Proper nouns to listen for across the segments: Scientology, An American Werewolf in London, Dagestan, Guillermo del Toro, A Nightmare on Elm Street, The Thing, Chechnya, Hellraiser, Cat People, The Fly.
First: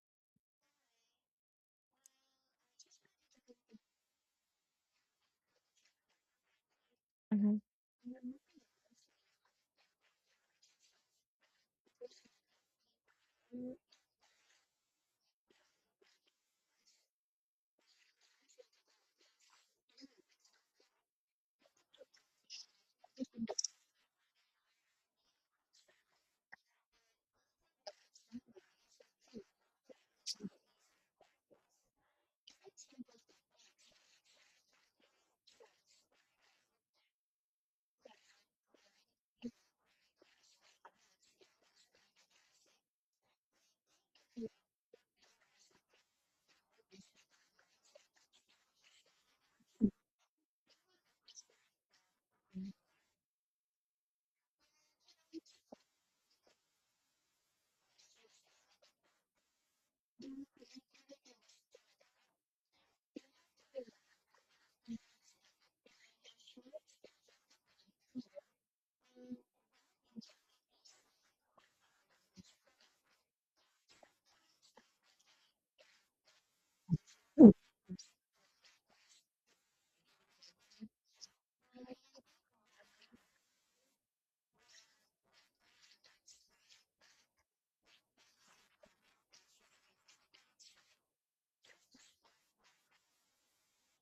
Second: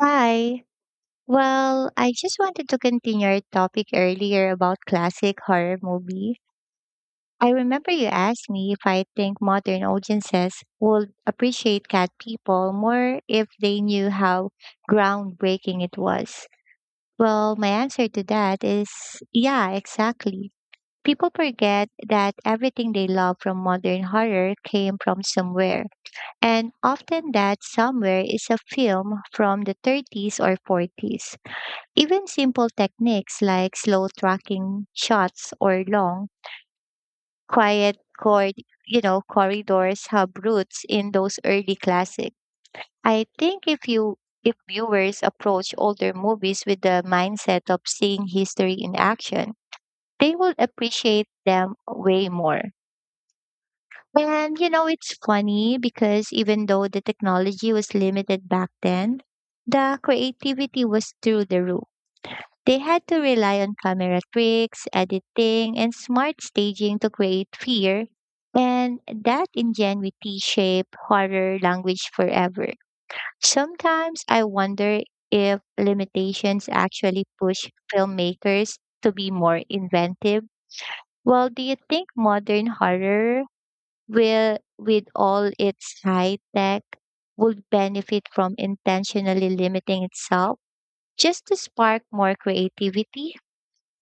Hi. Well, I just wanted to continue our topic earlier about classic horror movie. I Mhm. remember you asked me if I think modern audiences would appreciate Cat People more if they knew how groundbreaking it was. Well, my answer to that is yeah, exactly. People forget that everything they love from modern horror came from somewhere, and often that somewhere is a film from the 30s or 40s. Even simple techniques like slow tracking shots or long, quiet cord, corridors have roots in those early classics. I think if viewers approach older movies with the mindset of seeing history in action, they will appreciate them way more. And you know, it's funny because even though the technology was limited back then, the creativity was through the roof. They had to rely on camera tricks, editing, and smart staging to create fear, and that ingenuity shaped horror language forever. Sometimes I wonder if limitations actually Mm, push filmmakers to be more inventive. Well, do you think modern horror will, with all its high tech, would benefit from intentionally limiting itself just to spark more creativity?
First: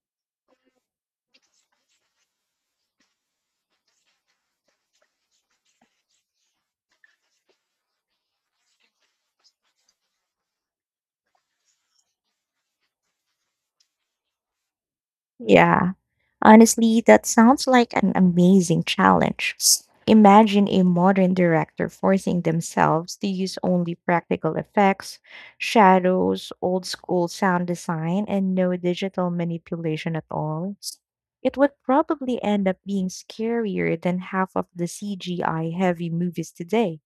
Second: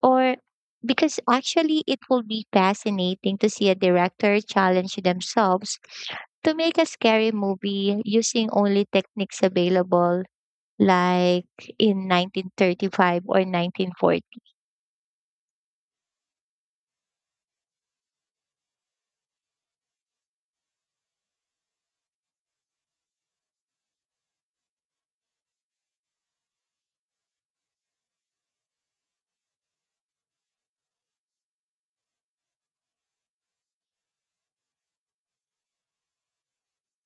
Or because actually it will be fascinating to see a director challenge themselves to make a scary movie using only techniques available like in 1935 or 1940? yeah, honestly, that sounds like an amazing challenge. Imagine a modern director forcing themselves to use only practical effects, shadows, old school sound design, and no digital manipulation at all. It would probably end up being scarier than half of the CGI heavy movies today.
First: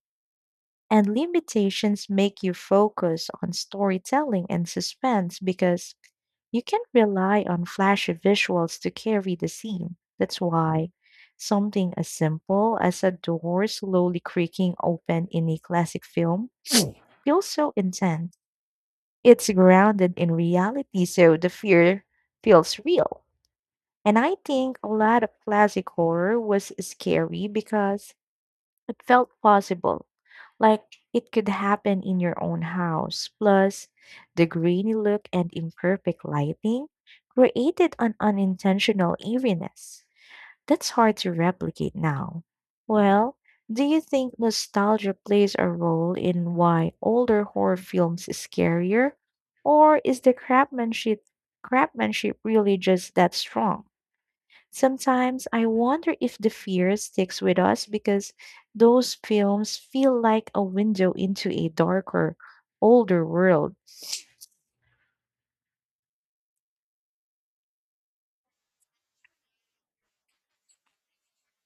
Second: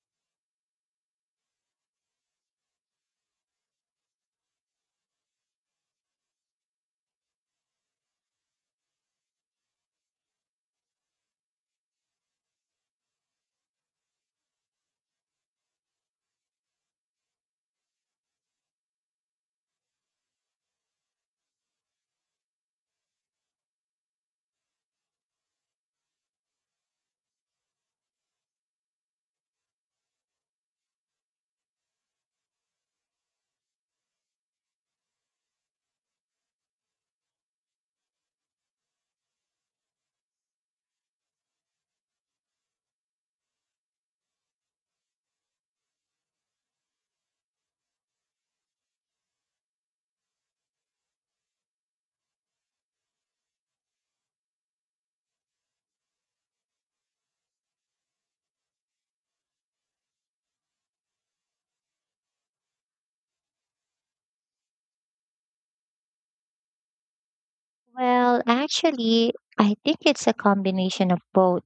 And limitations make you focus on storytelling and suspense because you can't rely on flashy visuals to carry the scene. That's why something as simple as a door slowly creaking open in a classic film feels so intense. It's grounded in reality, so the fear feels real. And I think a lot of classic horror was scary because it felt possible, like it could happen in your own house. Plus, the grainy look and imperfect lighting created an unintentional eeriness. That's hard to replicate now. Well, do you think nostalgia plays a role in why older horror films is scarier? Or is the craftsmanship really just that strong? Sometimes I wonder if the fear sticks with us because those films feel like a window into a darker, older world. Well, actually, I think it's a combination of both.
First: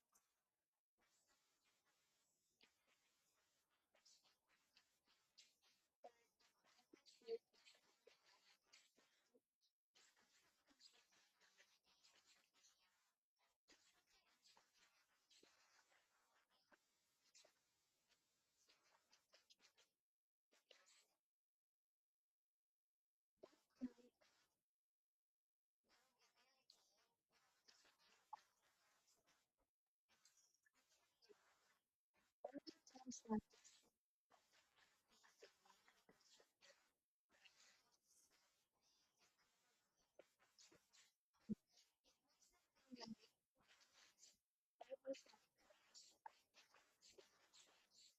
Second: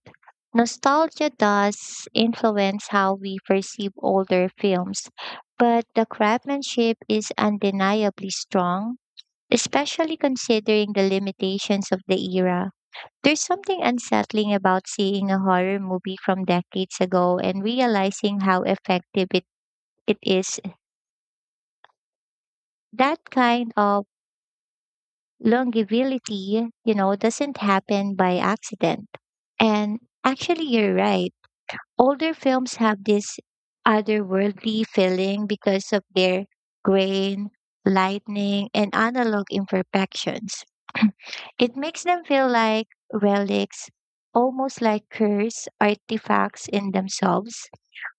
Nostalgia does influence how we perceive older films, but the craftsmanship is undeniably strong, especially considering the limitations of the era. There's something unsettling about seeing a horror movie from decades ago and realizing how effective it is. That kind of longevity, you know, doesn't happen by accident. And actually, you're right. Older films have this otherworldly feeling because of their grain, lightning, and analog imperfections. It makes them feel like relics, almost like cursed artifacts in themselves.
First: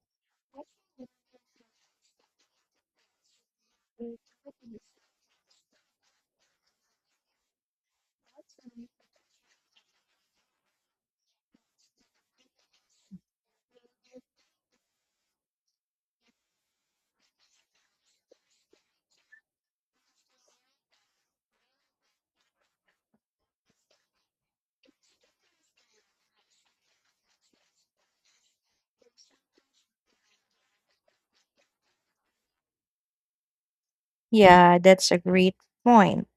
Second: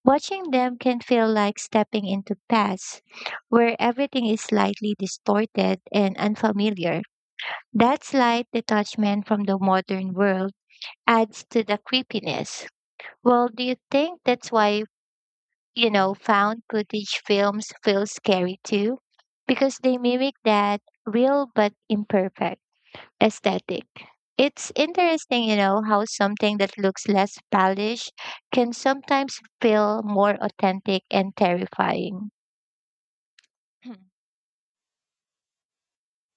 Watching them can feel like stepping into past, where everything is slightly distorted and unfamiliar. That slight detachment from the modern world adds to the creepiness. Well, do you think that's why, you know, found footage films feel scary too because they mimic that real but imperfect aesthetic? It's interesting, you know, how something that looks less polished can sometimes feel more authentic and terrifying. Yeah, that's a great point.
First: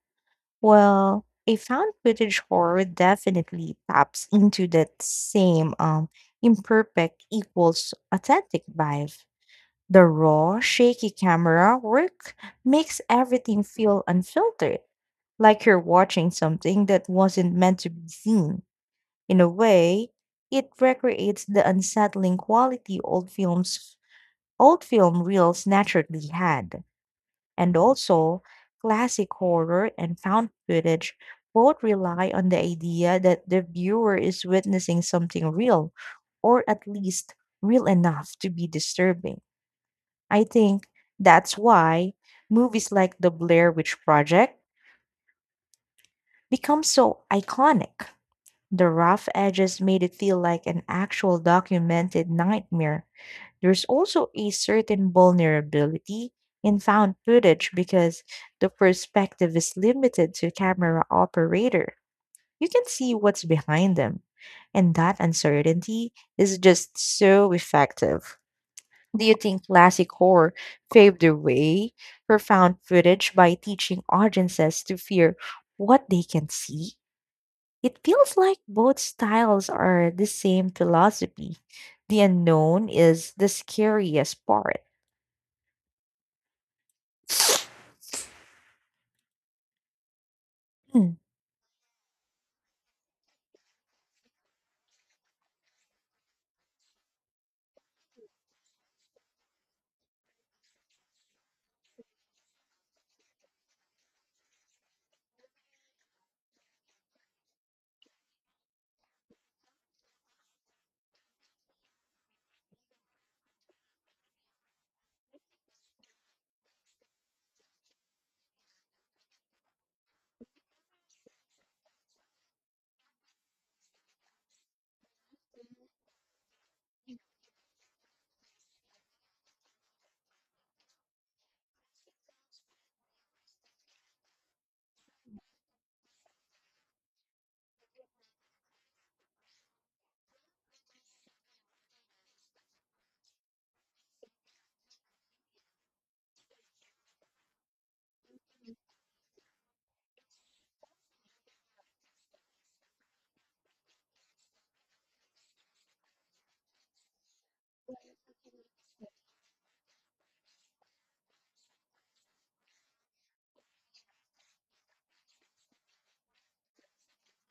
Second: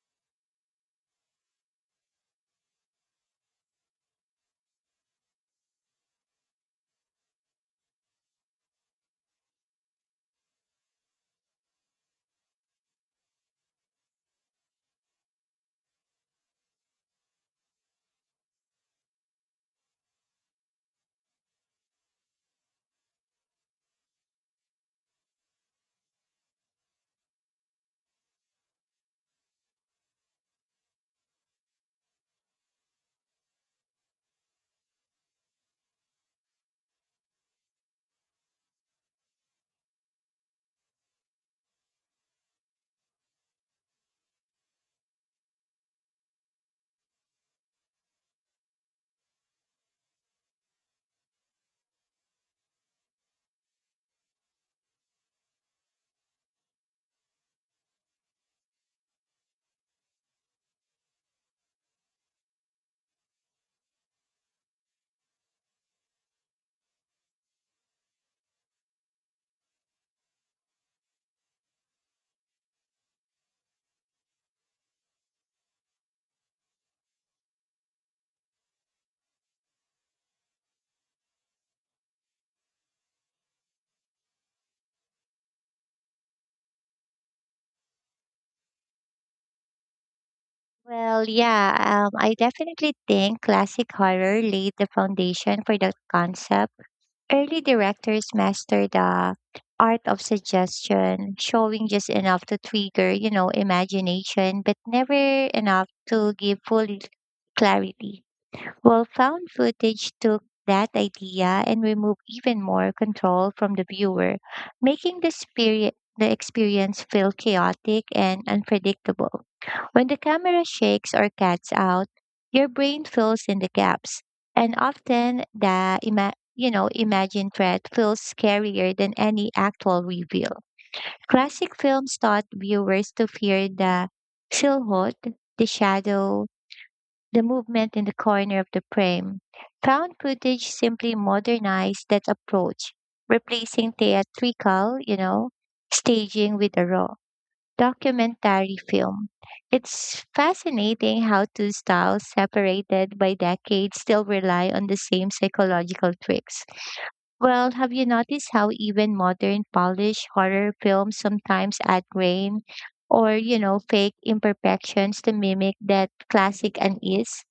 Well, a found footage horror definitely taps into that same imperfect equals authentic vibe. The raw, shaky camera work makes everything feel unfiltered, like you're watching something that wasn't meant to be seen. In a way, it recreates the unsettling quality old film reels naturally had. And also, classic horror and found footage both rely on the idea that the viewer is witnessing something real, or at least real enough to be disturbing. I think that's why movies like The Blair Witch Project become so iconic. The rough edges made it feel like an actual documented nightmare. There's also a certain vulnerability in found footage because the perspective is limited to camera operator. You can see what's behind them. And that uncertainty is just so effective. Do you think classic horror paved the way for found footage by teaching audiences to fear what they can see? It feels like both styles are the same philosophy. The unknown is the scariest part. Hmm. Well, yeah, I definitely think classic horror laid the foundation for that concept. Early directors mastered the art of suggestion, showing just enough to trigger, you know, imagination, but never enough to give full clarity. Well, found footage took that idea and removed even more control from the viewer, making the, spirit, the experience feel chaotic and unpredictable. When the camera shakes or cuts out, your brain fills in the gaps, and often you know, imagined threat feels scarier than any actual reveal. Classic films taught viewers to fear the silhouette, the shadow, the movement in the corner of the frame. Found footage simply modernized that approach, replacing theatrical, you know, staging with a raw documentary film. It's fascinating how two styles separated by decades still rely on the same psychological tricks. Well, have you noticed how even modern polished horror films sometimes add grain or, you know, fake imperfections to mimic that classic unease?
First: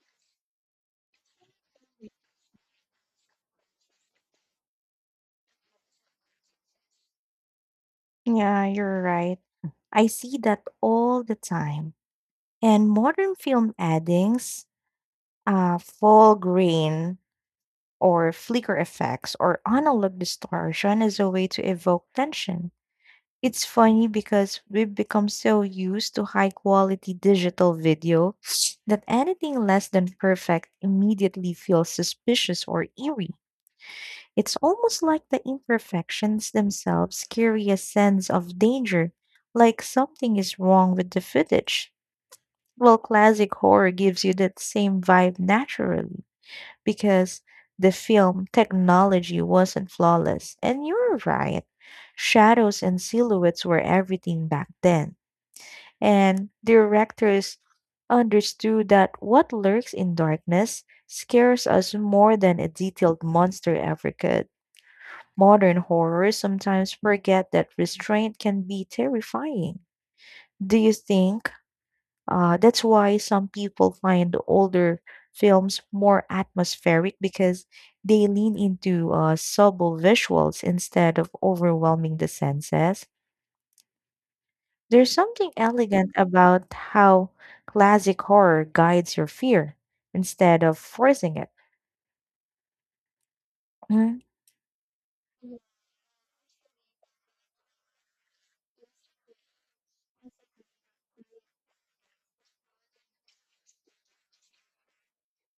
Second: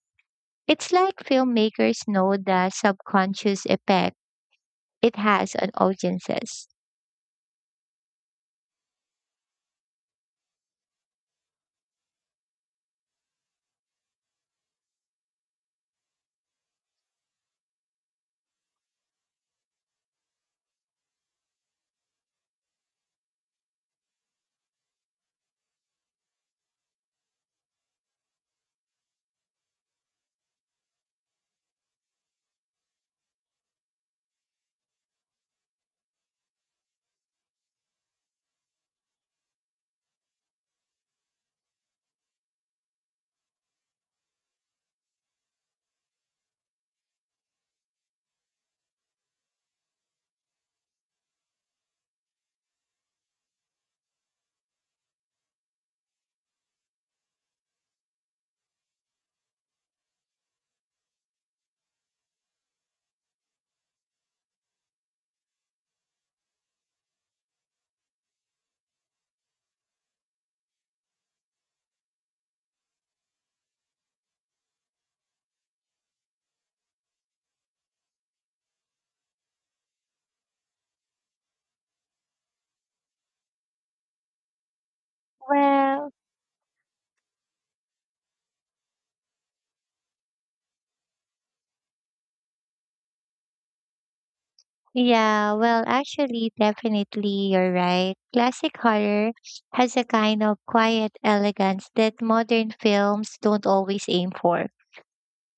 It's like filmmakers know the subconscious effect it has on audiences. Yeah, you're right. I see that all the time. And modern film addings, full grain or flicker effects or analog distortion is a way to evoke tension. It's funny because we've become so used to high quality digital video that anything less than perfect immediately feels suspicious or eerie. It's almost like the imperfections themselves carry a sense of danger, like something is wrong with the footage. Well, classic horror gives you that same vibe naturally because the film technology wasn't flawless. And you're right, shadows and silhouettes were everything back then. And directors understood that what lurks in darkness scares us more than a detailed monster ever could. Modern horror sometimes forget that restraint can be terrifying. Do you think? That's why some people find older films more atmospheric because they lean into subtle visuals instead of overwhelming the senses. There's something elegant Well, about how classic horror guides your fear instead of forcing it. Mm. yeah, well, actually, definitely, you're right. Classic horror has a kind of quiet elegance that modern films don't always aim for.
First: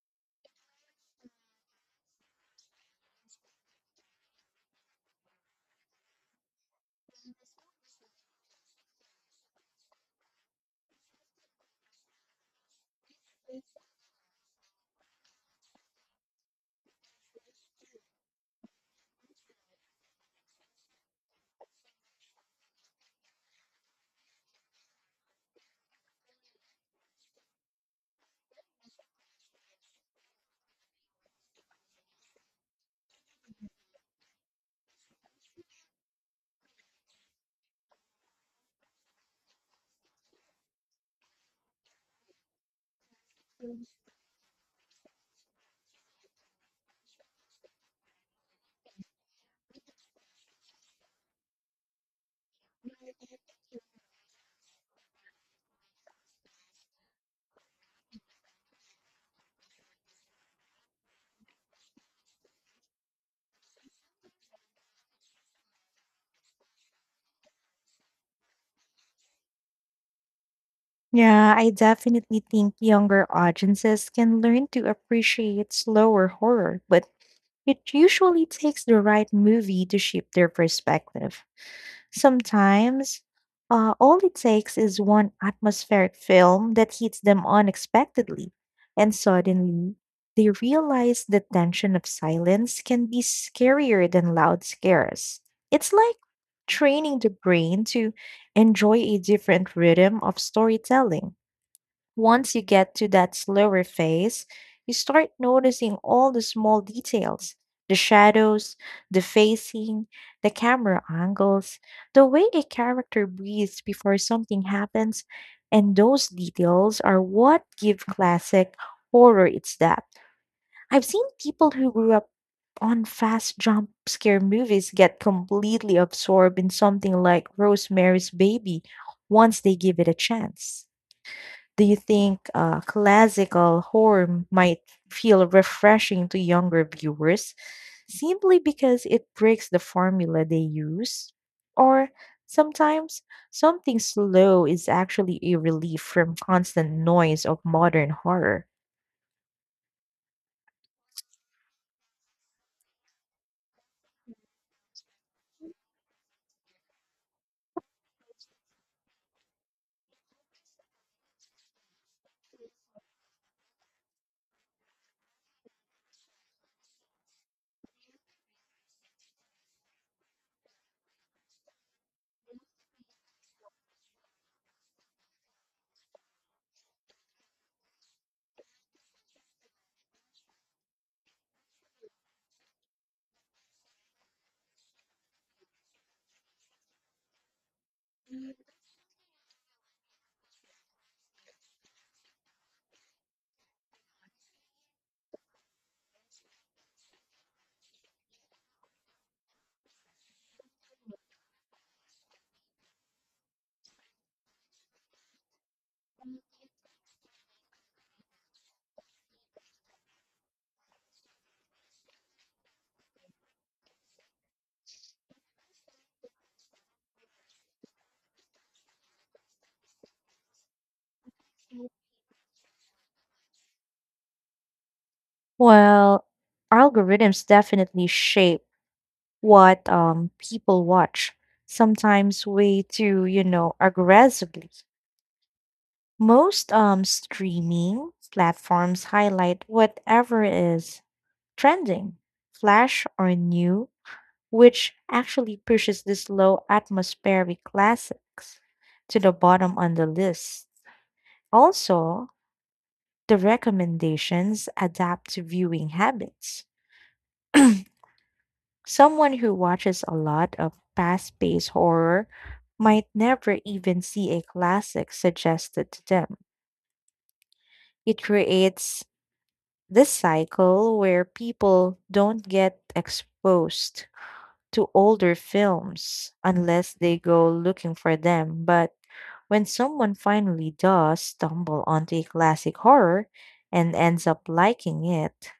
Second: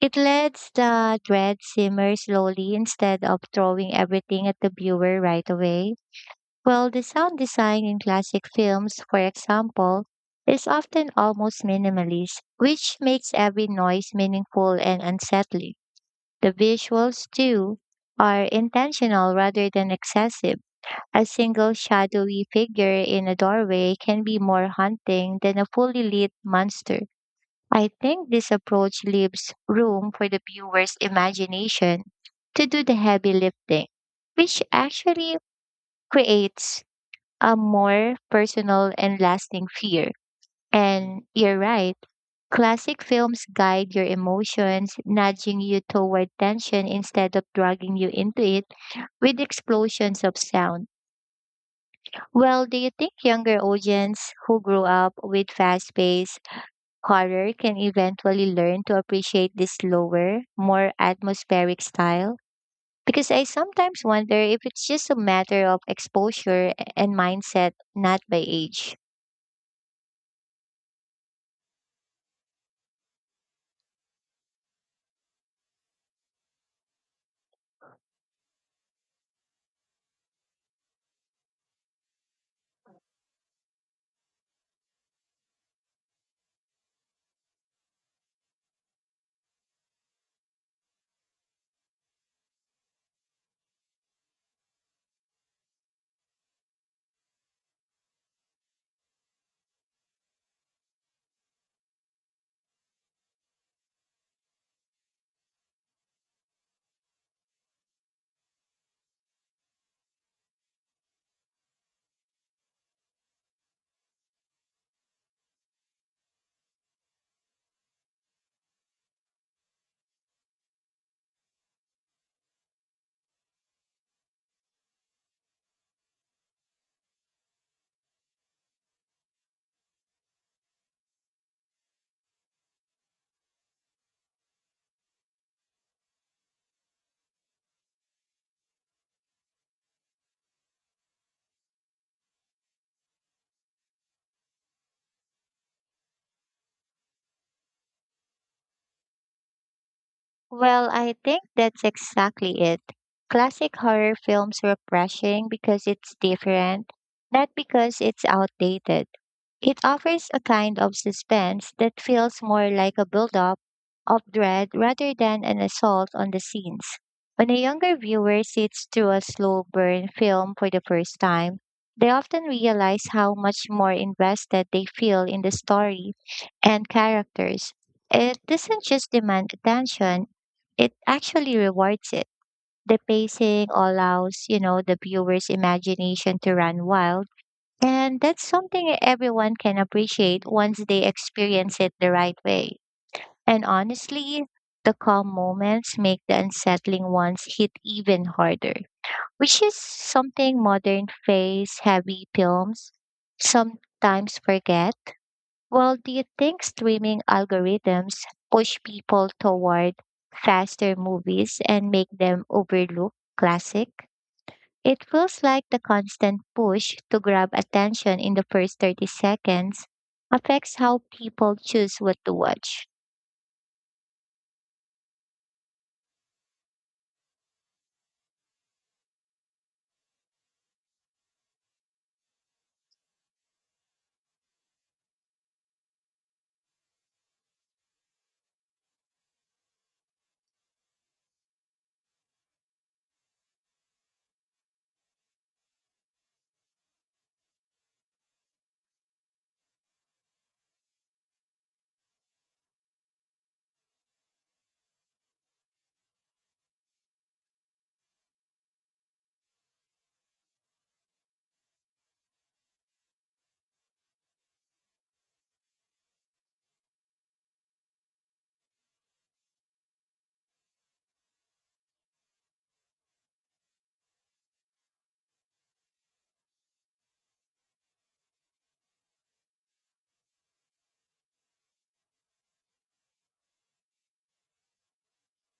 It lets the dread simmer slowly instead of throwing everything at the viewer right away. Well, the sound design in classic films, for example, is often almost minimalist, which makes every noise meaningful and unsettling. The visuals, too, are intentional rather than excessive. A single shadowy figure in a doorway can be more haunting than a fully lit monster. I think this approach leaves room for the viewer's imagination to do the heavy lifting, which actually creates a more personal and lasting fear. And you're right, classic films guide your emotions, nudging you toward tension instead of dragging you into it with explosions of sound. Well, do you think younger audience who grew up with fast paced horror can eventually learn to appreciate this slower, more atmospheric style? Because I sometimes wonder if it's just a matter of exposure and mindset, not by age. Yeah, I definitely think younger audiences can learn to appreciate slower horror, but it usually takes the right movie to shape their perspective. Sometimes, all it takes is one atmospheric film that hits them unexpectedly, and suddenly they realize the tension of silence can be scarier than loud scares. It's like training the brain to enjoy a different rhythm of storytelling. Once you get to that slower phase, you start noticing all the small details: the shadows, the facing, the camera angles, the way a character breathes before something happens. And those details are what give classic horror its depth. I've seen people who grew up on fast jump scare movies get completely absorbed in something like Rosemary's Baby once they give it a chance. Do you think classical horror might feel refreshing to younger viewers simply because it breaks the formula they use? Or sometimes something slow is actually a relief from constant noise of modern horror. Well, I think that's exactly it. Classic horror films are refreshing because it's different, not because it's outdated. It offers a kind of suspense that feels more like a build-up of dread rather than an assault on the scenes. When a younger viewer sits through a slow burn film for the first time, they often realize how much more invested they feel in the story and characters. It doesn't just demand attention, it actually rewards it. The pacing allows, you know, the viewer's imagination to run wild, and that's something everyone can appreciate once they experience it the right way. And honestly, the calm moments make the unsettling ones hit even harder, which is something modern face heavy films sometimes forget. Well, do you think streaming algorithms push people toward faster movies and make them overlook classic? It feels like the constant push to grab attention in the first 30 seconds affects how people choose what to watch. Well, algorithms definitely shape what people watch, sometimes way too aggressively. Most streaming platforms highlight whatever is trending, flash or new, which actually pushes these low atmospheric classics to the bottom on the list. Also, the recommendations adapt to viewing habits. Someone who watches a lot of fast paced horror might never even see a classic suggested to them. It creates this cycle where people don't get exposed to older films unless they go looking for them. But when someone finally does stumble onto a classic horror and ends up liking it,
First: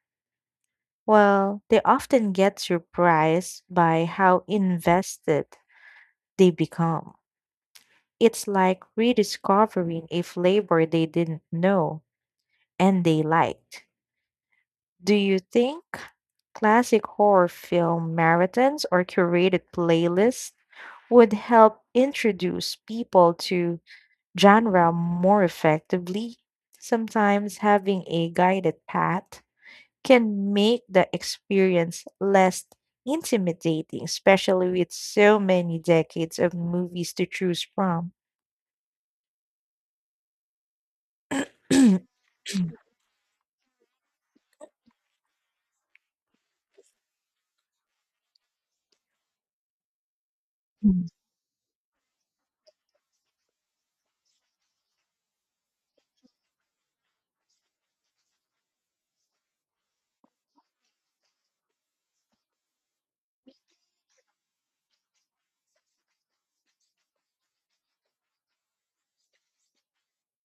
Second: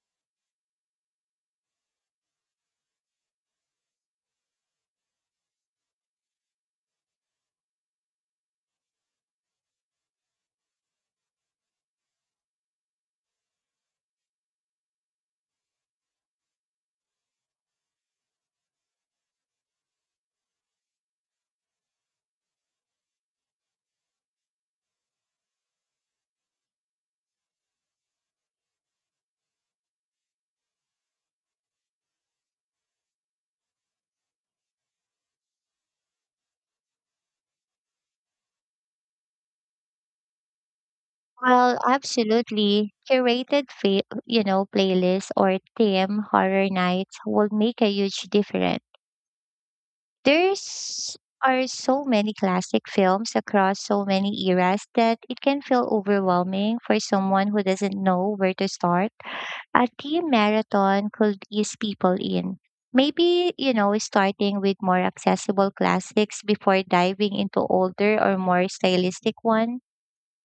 well, they often get surprised by how invested they become. It's like rediscovering a flavor they didn't know and they liked. Do you think classic horror film marathons or curated playlists would help introduce people to genre more effectively? Sometimes having a guided path can make the experience less intimidating, especially with so many decades of movies to choose from. Well, absolutely. You know, playlists or theme horror nights will make a huge difference. There's are so many classic films across so many eras that it can feel overwhelming for someone who doesn't know where to start. A team marathon could ease people in. Maybe, you know, starting with more accessible classics before diving into older or more stylistic one.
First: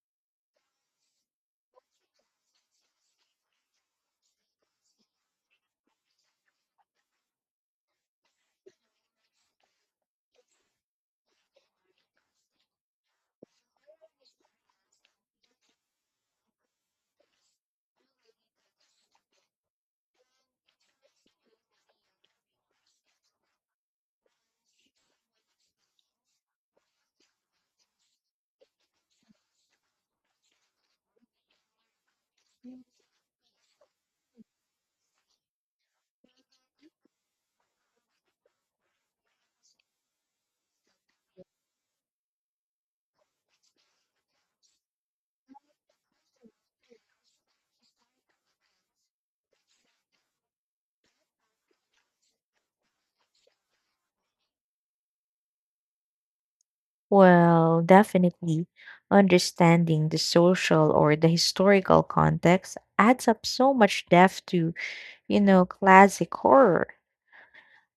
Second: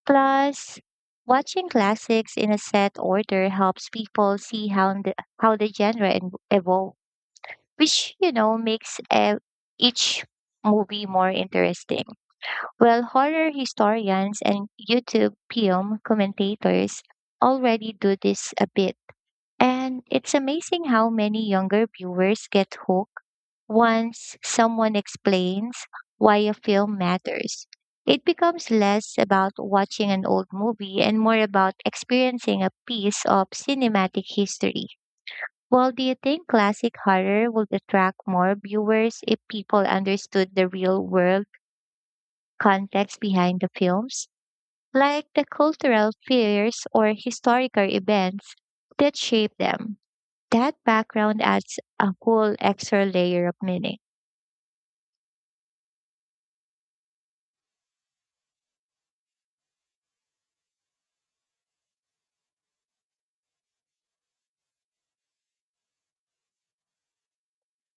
Plus, watching classics in a set order helps people see how the evolves, which, you know, makes each movie more interesting. Well, horror historians and YouTube film commentators already do this a bit, and it's amazing how many younger viewers get hooked once someone explains why a film matters. It becomes less about watching an old movie and more about experiencing a piece of cinematic history. Well, do you think classic horror would attract more viewers if people understood the real world context behind the films, like the cultural fears or historical events that shape them? That background adds a whole extra layer of meaning. Well, definitely. Understanding the social or the historical context adds up so much depth to classic horror.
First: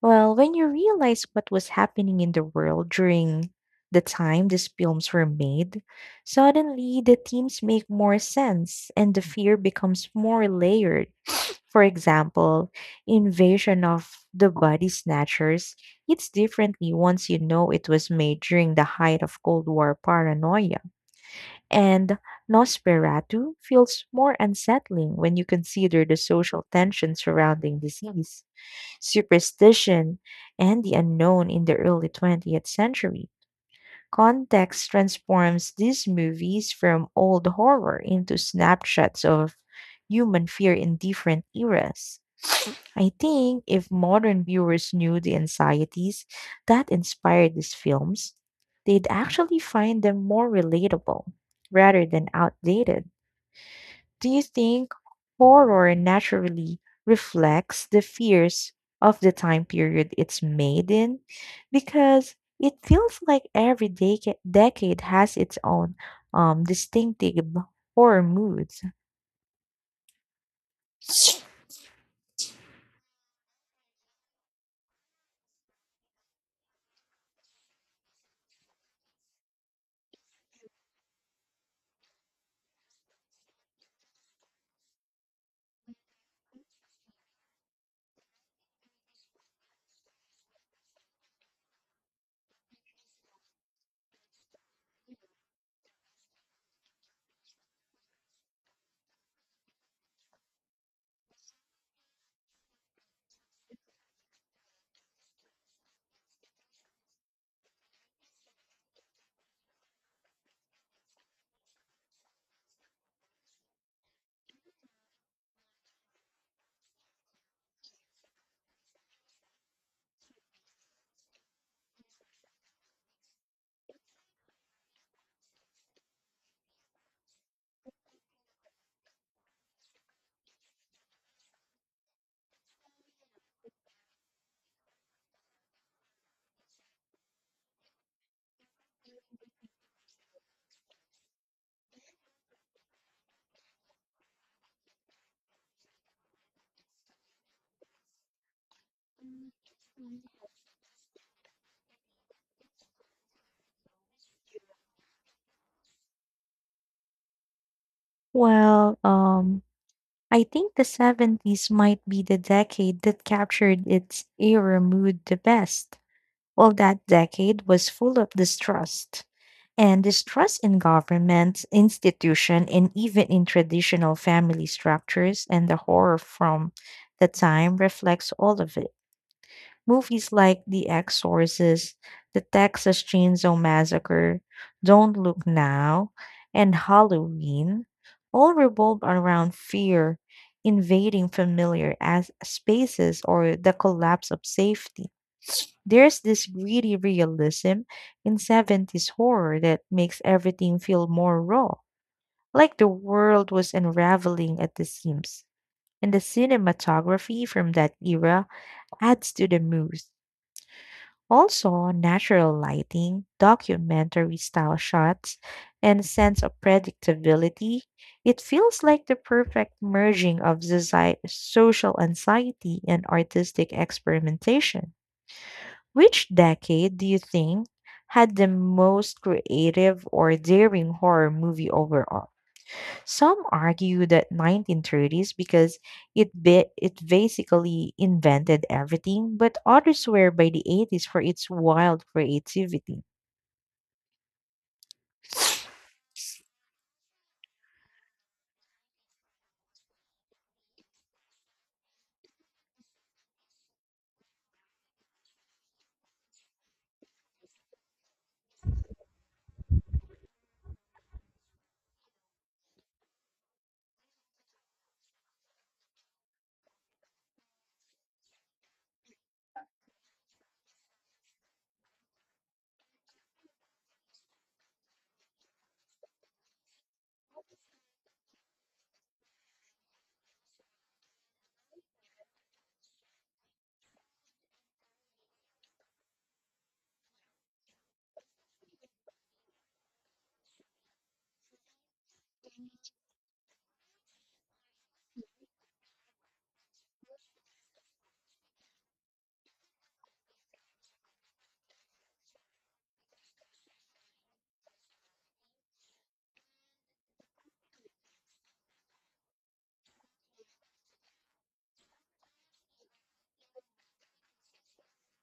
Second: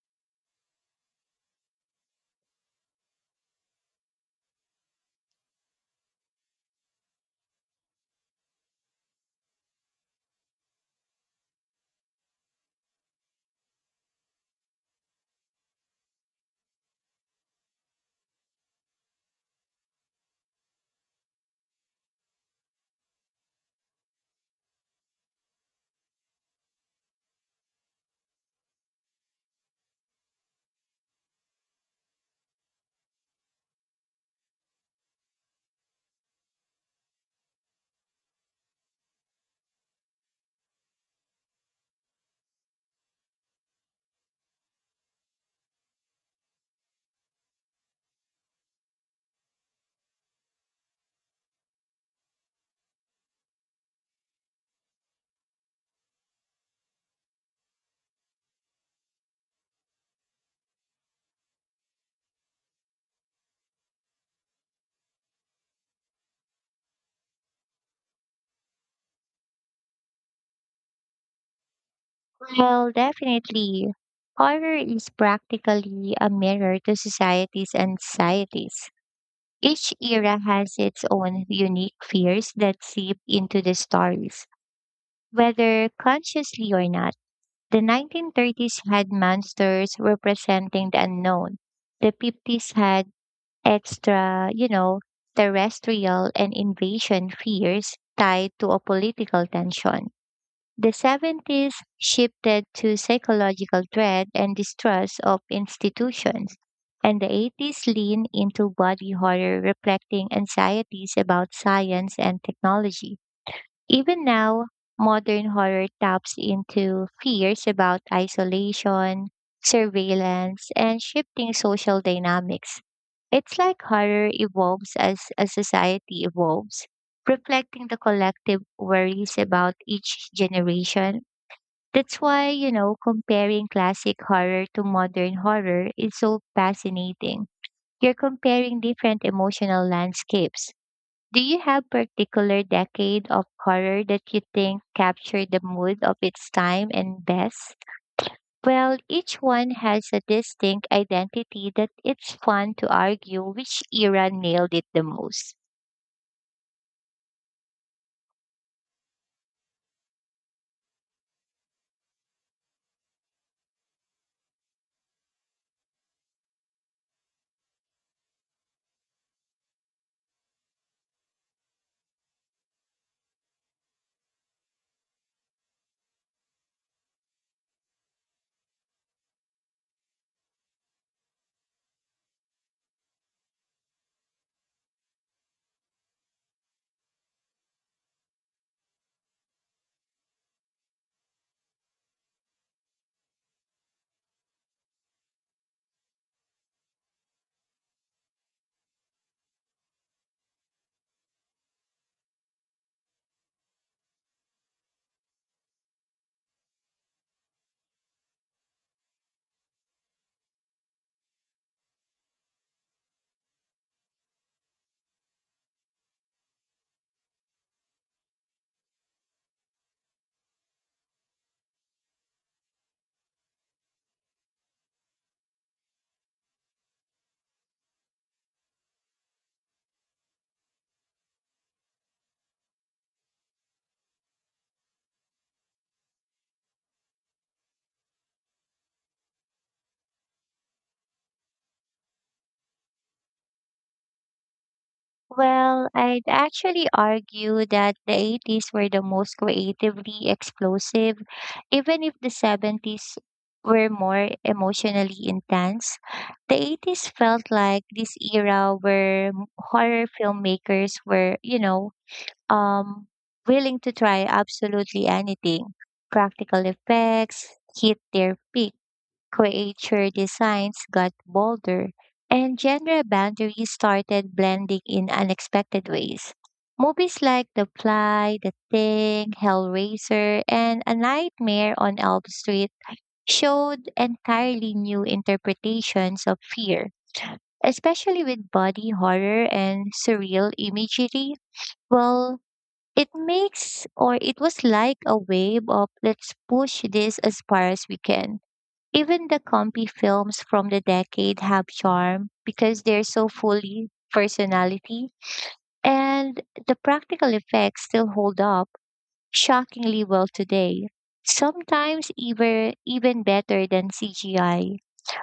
Well, when you realize what was happening in the world during the time these films were made, suddenly the themes make more sense and the fear becomes more layered. For example, invasion of the body snatchers hits differently once you know it was made during the height of Cold War paranoia. And Nosferatu feels more unsettling when you consider the social tension surrounding disease superstition, and the unknown in the early 20th century. Context transforms these movies from old horror into snapshots of human fear in different eras. I think if modern viewers knew the anxieties that inspired these films, they'd actually find them more relatable rather than outdated. Do you think horror naturally reflects the fears of the time period it's made in? Because it feels like every decade has its own distinctive horror moods. Well, definitely, horror is practically a mirror to societies and societies. Each era has its own unique fears that seep into the stories. Whether consciously or not, the 1930s had monsters representing the unknown. The 50s had you know, terrestrial and invasion fears tied to a political tension. The 70s shifted to psychological dread and distrust of institutions. And the 80s leaned into body horror, reflecting anxieties about science and technology. Even now, modern horror taps into fears about isolation, surveillance, and shifting social dynamics. It's like horror evolves as a society evolves, reflecting the collective worries about each generation. That's why, you know, comparing classic horror to modern horror is so fascinating. You're comparing different emotional landscapes. Do you have particular decade of horror that you think captured the mood of its time and best? Well, each one has a distinct identity that it's fun to argue which era nailed it the most. Well, I think the 70s might be the decade that captured its era mood the best. Well, that decade was full of distrust, and distrust in government institution and even in traditional family structures and the horror from the time reflects all of it movies like the exorcist the texas chainsaw massacre don't look now and halloween all revolve around fear invading familiar as spaces or the collapse of safety there's this gritty realism in 70s horror that makes everything feel more raw, like the world was unraveling at the seams. And the cinematography from that era adds to the mood. Also, natural lighting, documentary style shots, and sense of predictability. It feels like the perfect merging of social anxiety and artistic experimentation. Which decade do you think had the most creative or daring horror movie overall? Some argue that 1930s because it it basically invented everything, but others swear by the 80s for its wild creativity. Well, I'd actually argue that the 80s were the most creatively explosive, even if the 70s were more emotionally intense. The 80s felt like this era where horror filmmakers were, you know, um, willing to try absolutely anything. Practical effects hit their peak. Creature designs got bolder, and genre boundaries started blending in unexpected ways. Movies like The Fly, The Thing, Hellraiser, and A Nightmare on Elm Street showed entirely new interpretations of fear, especially with body horror and surreal imagery. Well, it makes or it was like a wave of let's push this as far as we can. Even the comfy films from the decade have charm because they're so fully personality, and the practical effects still hold up shockingly well today. Sometimes even better than CGI.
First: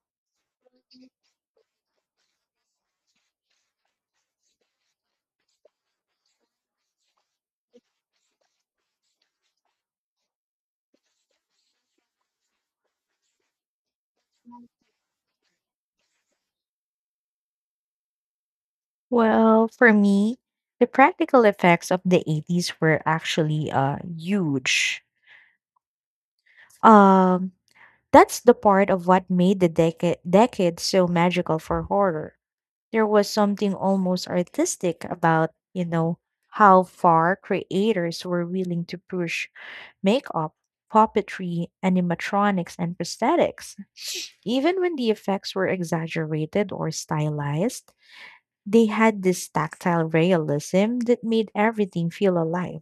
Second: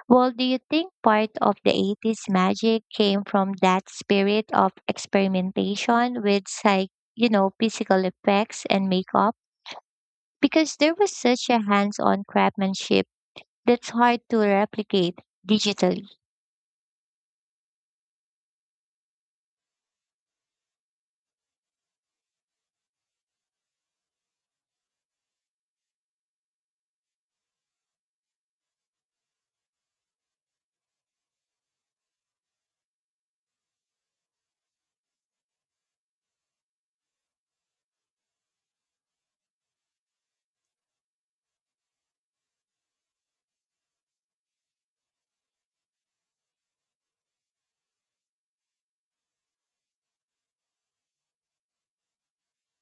Well, do you think part of the 80s magic came from that spirit of experimentation with you know, physical effects and makeup? Because there was such a hands-on craftsmanship that's hard to replicate digitally. For me, the practical effects of the 80s were actually huge. Um that's the part of what made the decade so magical for horror. There was something almost artistic about how far creators were willing to push makeup, puppetry, animatronics, and prosthetics. Even when the effects were exaggerated or stylized, they had this tactile realism that made everything feel alive.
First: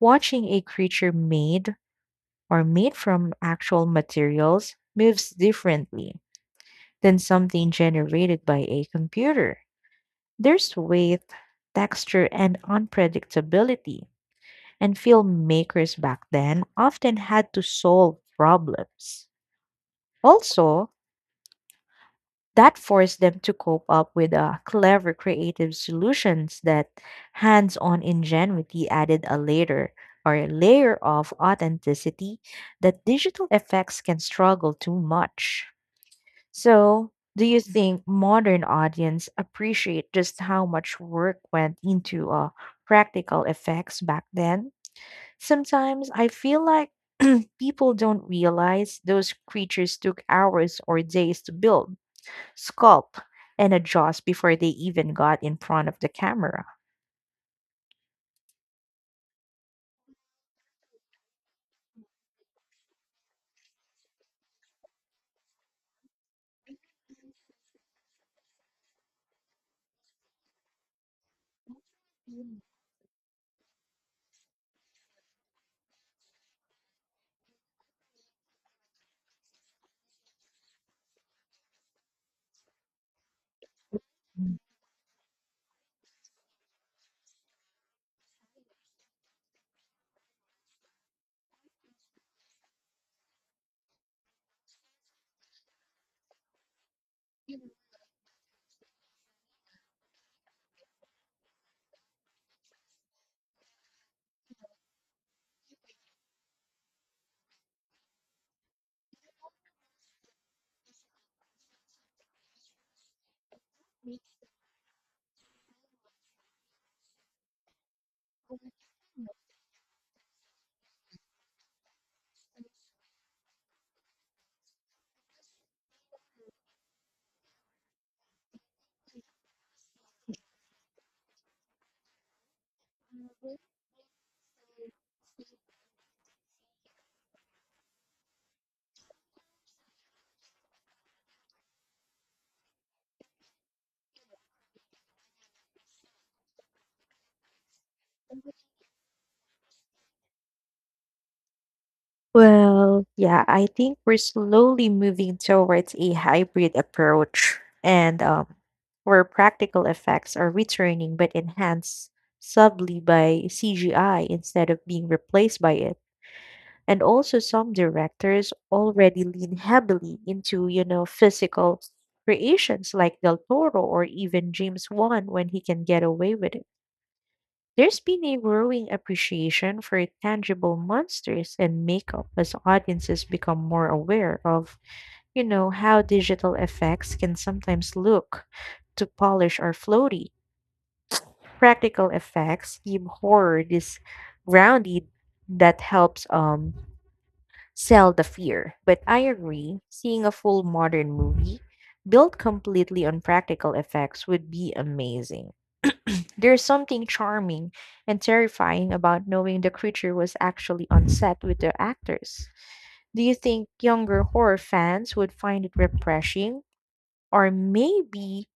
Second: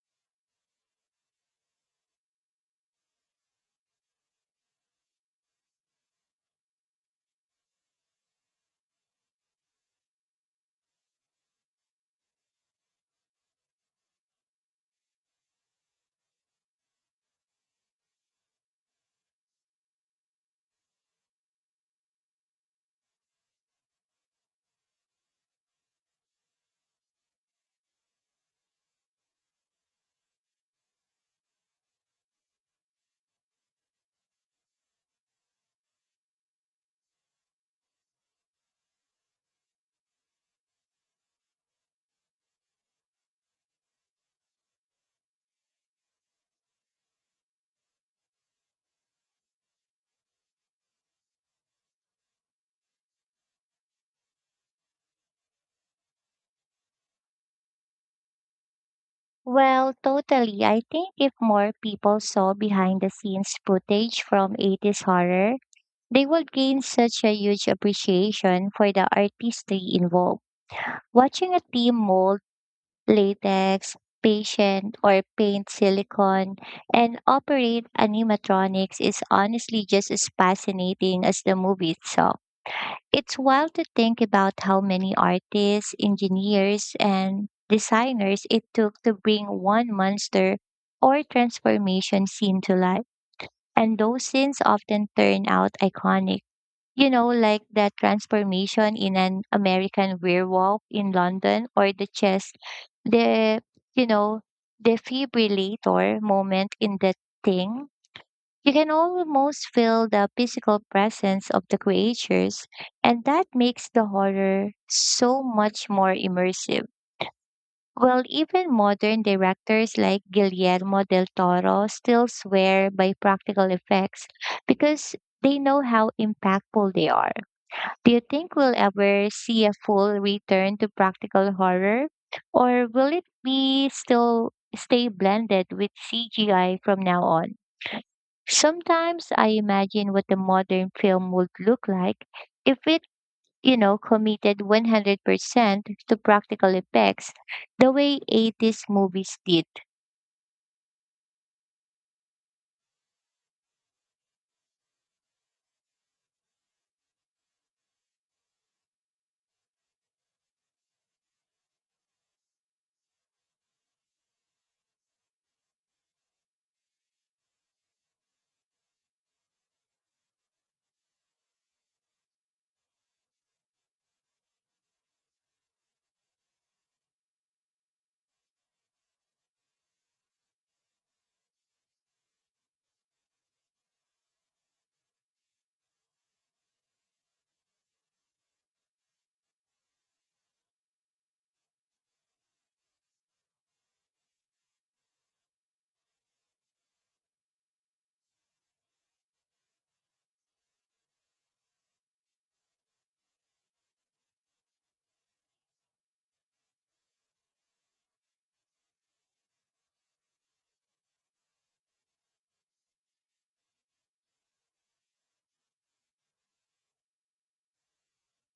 Watching a creature made from actual materials moves differently than something generated by a computer. There's weight, texture, and unpredictability, and filmmakers back then often had to solve problems. Also, that forced them to cope up with clever creative solutions that hands on ingenuity added a layer of authenticity that digital effects can struggle too much. So, do you think modern audience appreciate just how much work went into practical effects back then? Sometimes I feel like people don't realize those creatures took hours or days to build, sculpt, and adjust before they even got in front of the camera. Well, totally. I think if more people saw behind the scenes footage from 80s horror, they would gain such a huge appreciation for the artistry involved. Watching a team mold latex, patient, or paint silicone and operate animatronics is honestly just as fascinating as the movie itself. It's wild to think about how many artists, engineers, and designers it took to bring one monster or transformation scene to life. And those scenes often turn out iconic. You know, like that transformation in an American werewolf in London, or the, you know, defibrillator moment in the thing, you can almost feel the physical presence of the creatures, and that makes the horror so much more immersive. Well, even modern directors like Guillermo del Toro still swear by practical effects because they know how impactful they are. Do you think we'll ever see a full return to practical horror, or will it be still stay blended with CGI from now on? Sometimes I imagine what the modern film would look like if it, you know, committed 100% to practical effects the way 80s movies did. Well, yeah, I think we're slowly moving towards a hybrid approach, and where practical effects are returning but enhanced subtly by CGI instead of being replaced by it. And also, some directors already lean heavily into physical creations like Del Toro or even James Wan when he can get away with it. There's been a growing appreciation for tangible monsters and makeup as audiences become more aware of how digital effects can sometimes look to polish or floaty. Practical effects give horror this grounded that helps sell the fear. But I agree, seeing a full modern movie built completely on practical effects would be amazing. There's something charming and terrifying about knowing the creature was actually on set with the actors. Do you think younger horror fans would find it refreshing or maybe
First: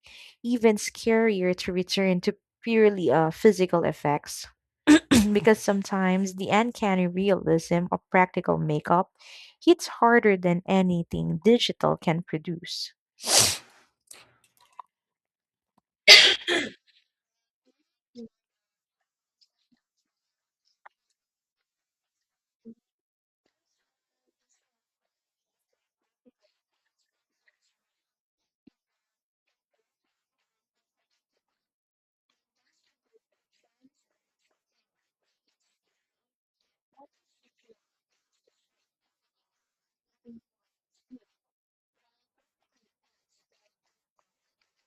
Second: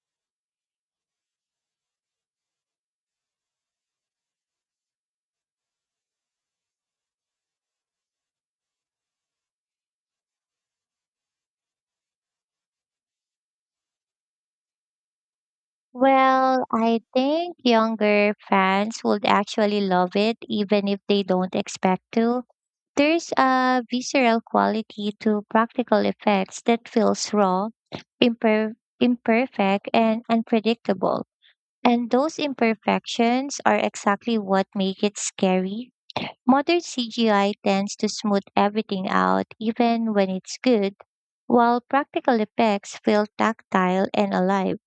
even scarier to return to purely physical effects? Because sometimes the uncanny realism of practical makeup hits harder than anything digital can produce. Well, I think younger fans would actually love it even if they don't expect to. There's a visceral quality to practical effects that feels raw, imper- imperfect, and unpredictable. And those imperfections are exactly what make it scary. Modern CGI tends to smooth everything out, even when it's good, while practical effects feel tactile and alive.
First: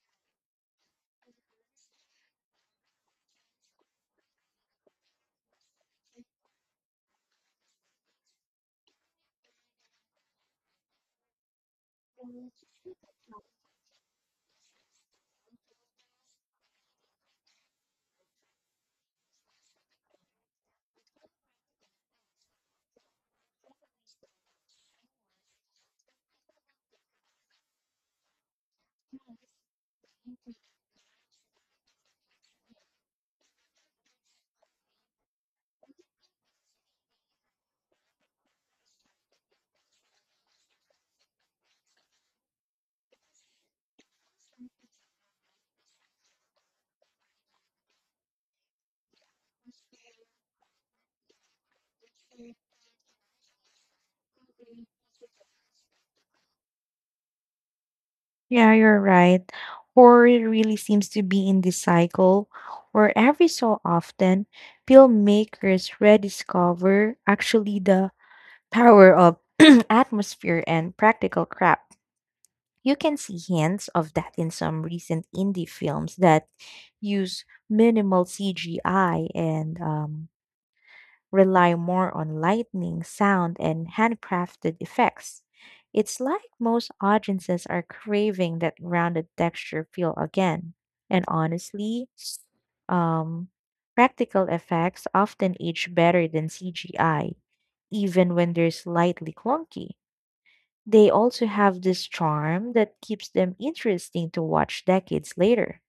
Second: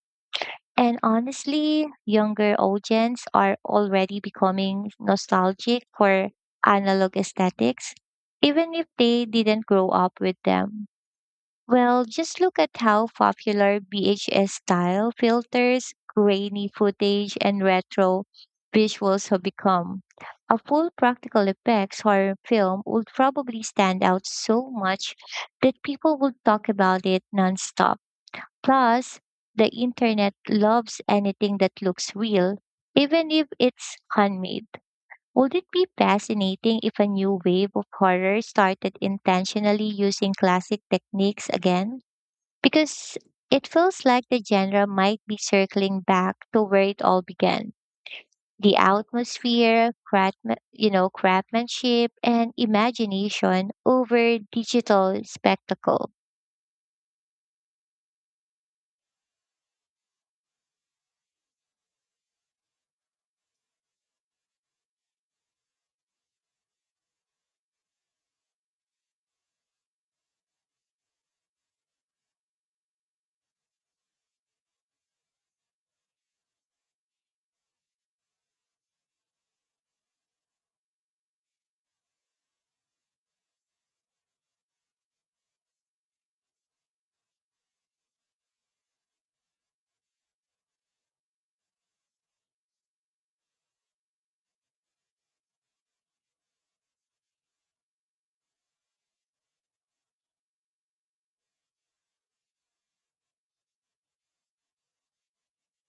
And honestly, younger audiences are already becoming nostalgic for analog aesthetics, even if they didn't grow up with them. Well, just look at how popular VHS style filters, grainy footage, and retro visuals have become. A full practical effects horror film would probably stand out so much that people would talk about it nonstop. Plus, the internet loves anything that looks real, even if it's handmade. Would it be fascinating if a new wave of horror started intentionally using classic techniques again? Because it feels like the genre might be circling back to where it all began. The atmosphere, you know, craftsmanship, and imagination over digital spectacle. Yeah, you're right. Horror really seems to be in this cycle where every so often filmmakers rediscover actually the power of atmosphere and practical crap. You can see hints of that in some recent indie films that use minimal CGI and rely more on lightning sound, and handcrafted effects. It's like most audiences are craving that grounded texture feel again. And honestly, um, practical effects often age better than CGI, even when they're slightly clunky. They also have this charm that keeps them interesting to watch decades later.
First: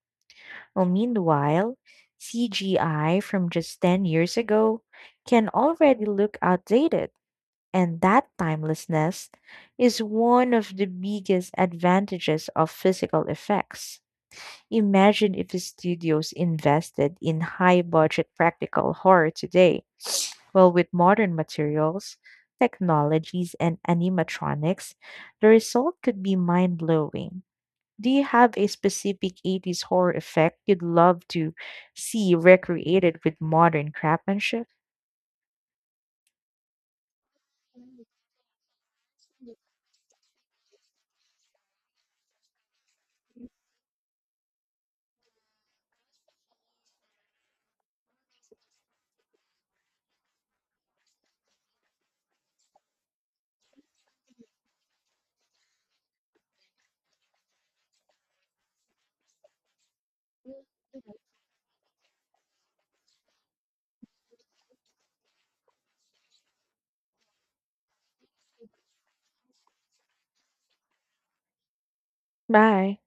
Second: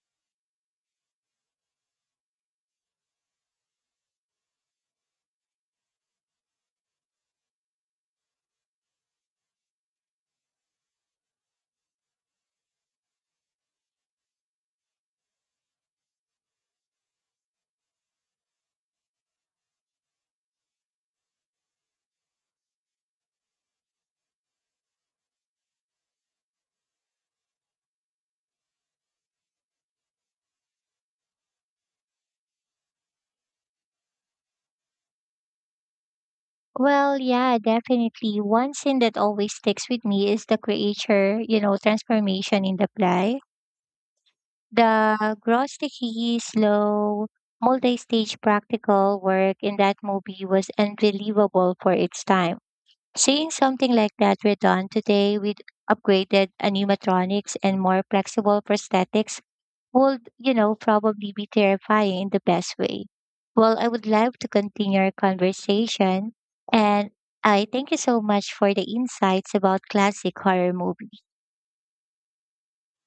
Well, meanwhile, CGI from just 10 years ago can already look outdated, and that timelessness is one of the biggest advantages of physical effects. Imagine if the studios invested in high budget practical horror today. Well, with modern materials, technologies, and animatronics, the result could be mind blowing. Do you have a specific 80s horror effect you'd love to see recreated with modern craftsmanship? Well, yeah, definitely. One scene that always sticks with me is the creature, you know, transformation in the play. The grosticky, slow, multi-stage practical work in that movie was unbelievable for its time. Seeing something like that we're done today with upgraded animatronics and more flexible prosthetics would, you know, probably be terrifying in the best way. Well, I would love to continue our conversation, and I thank you so much for the insights about classic horror movies. Bye.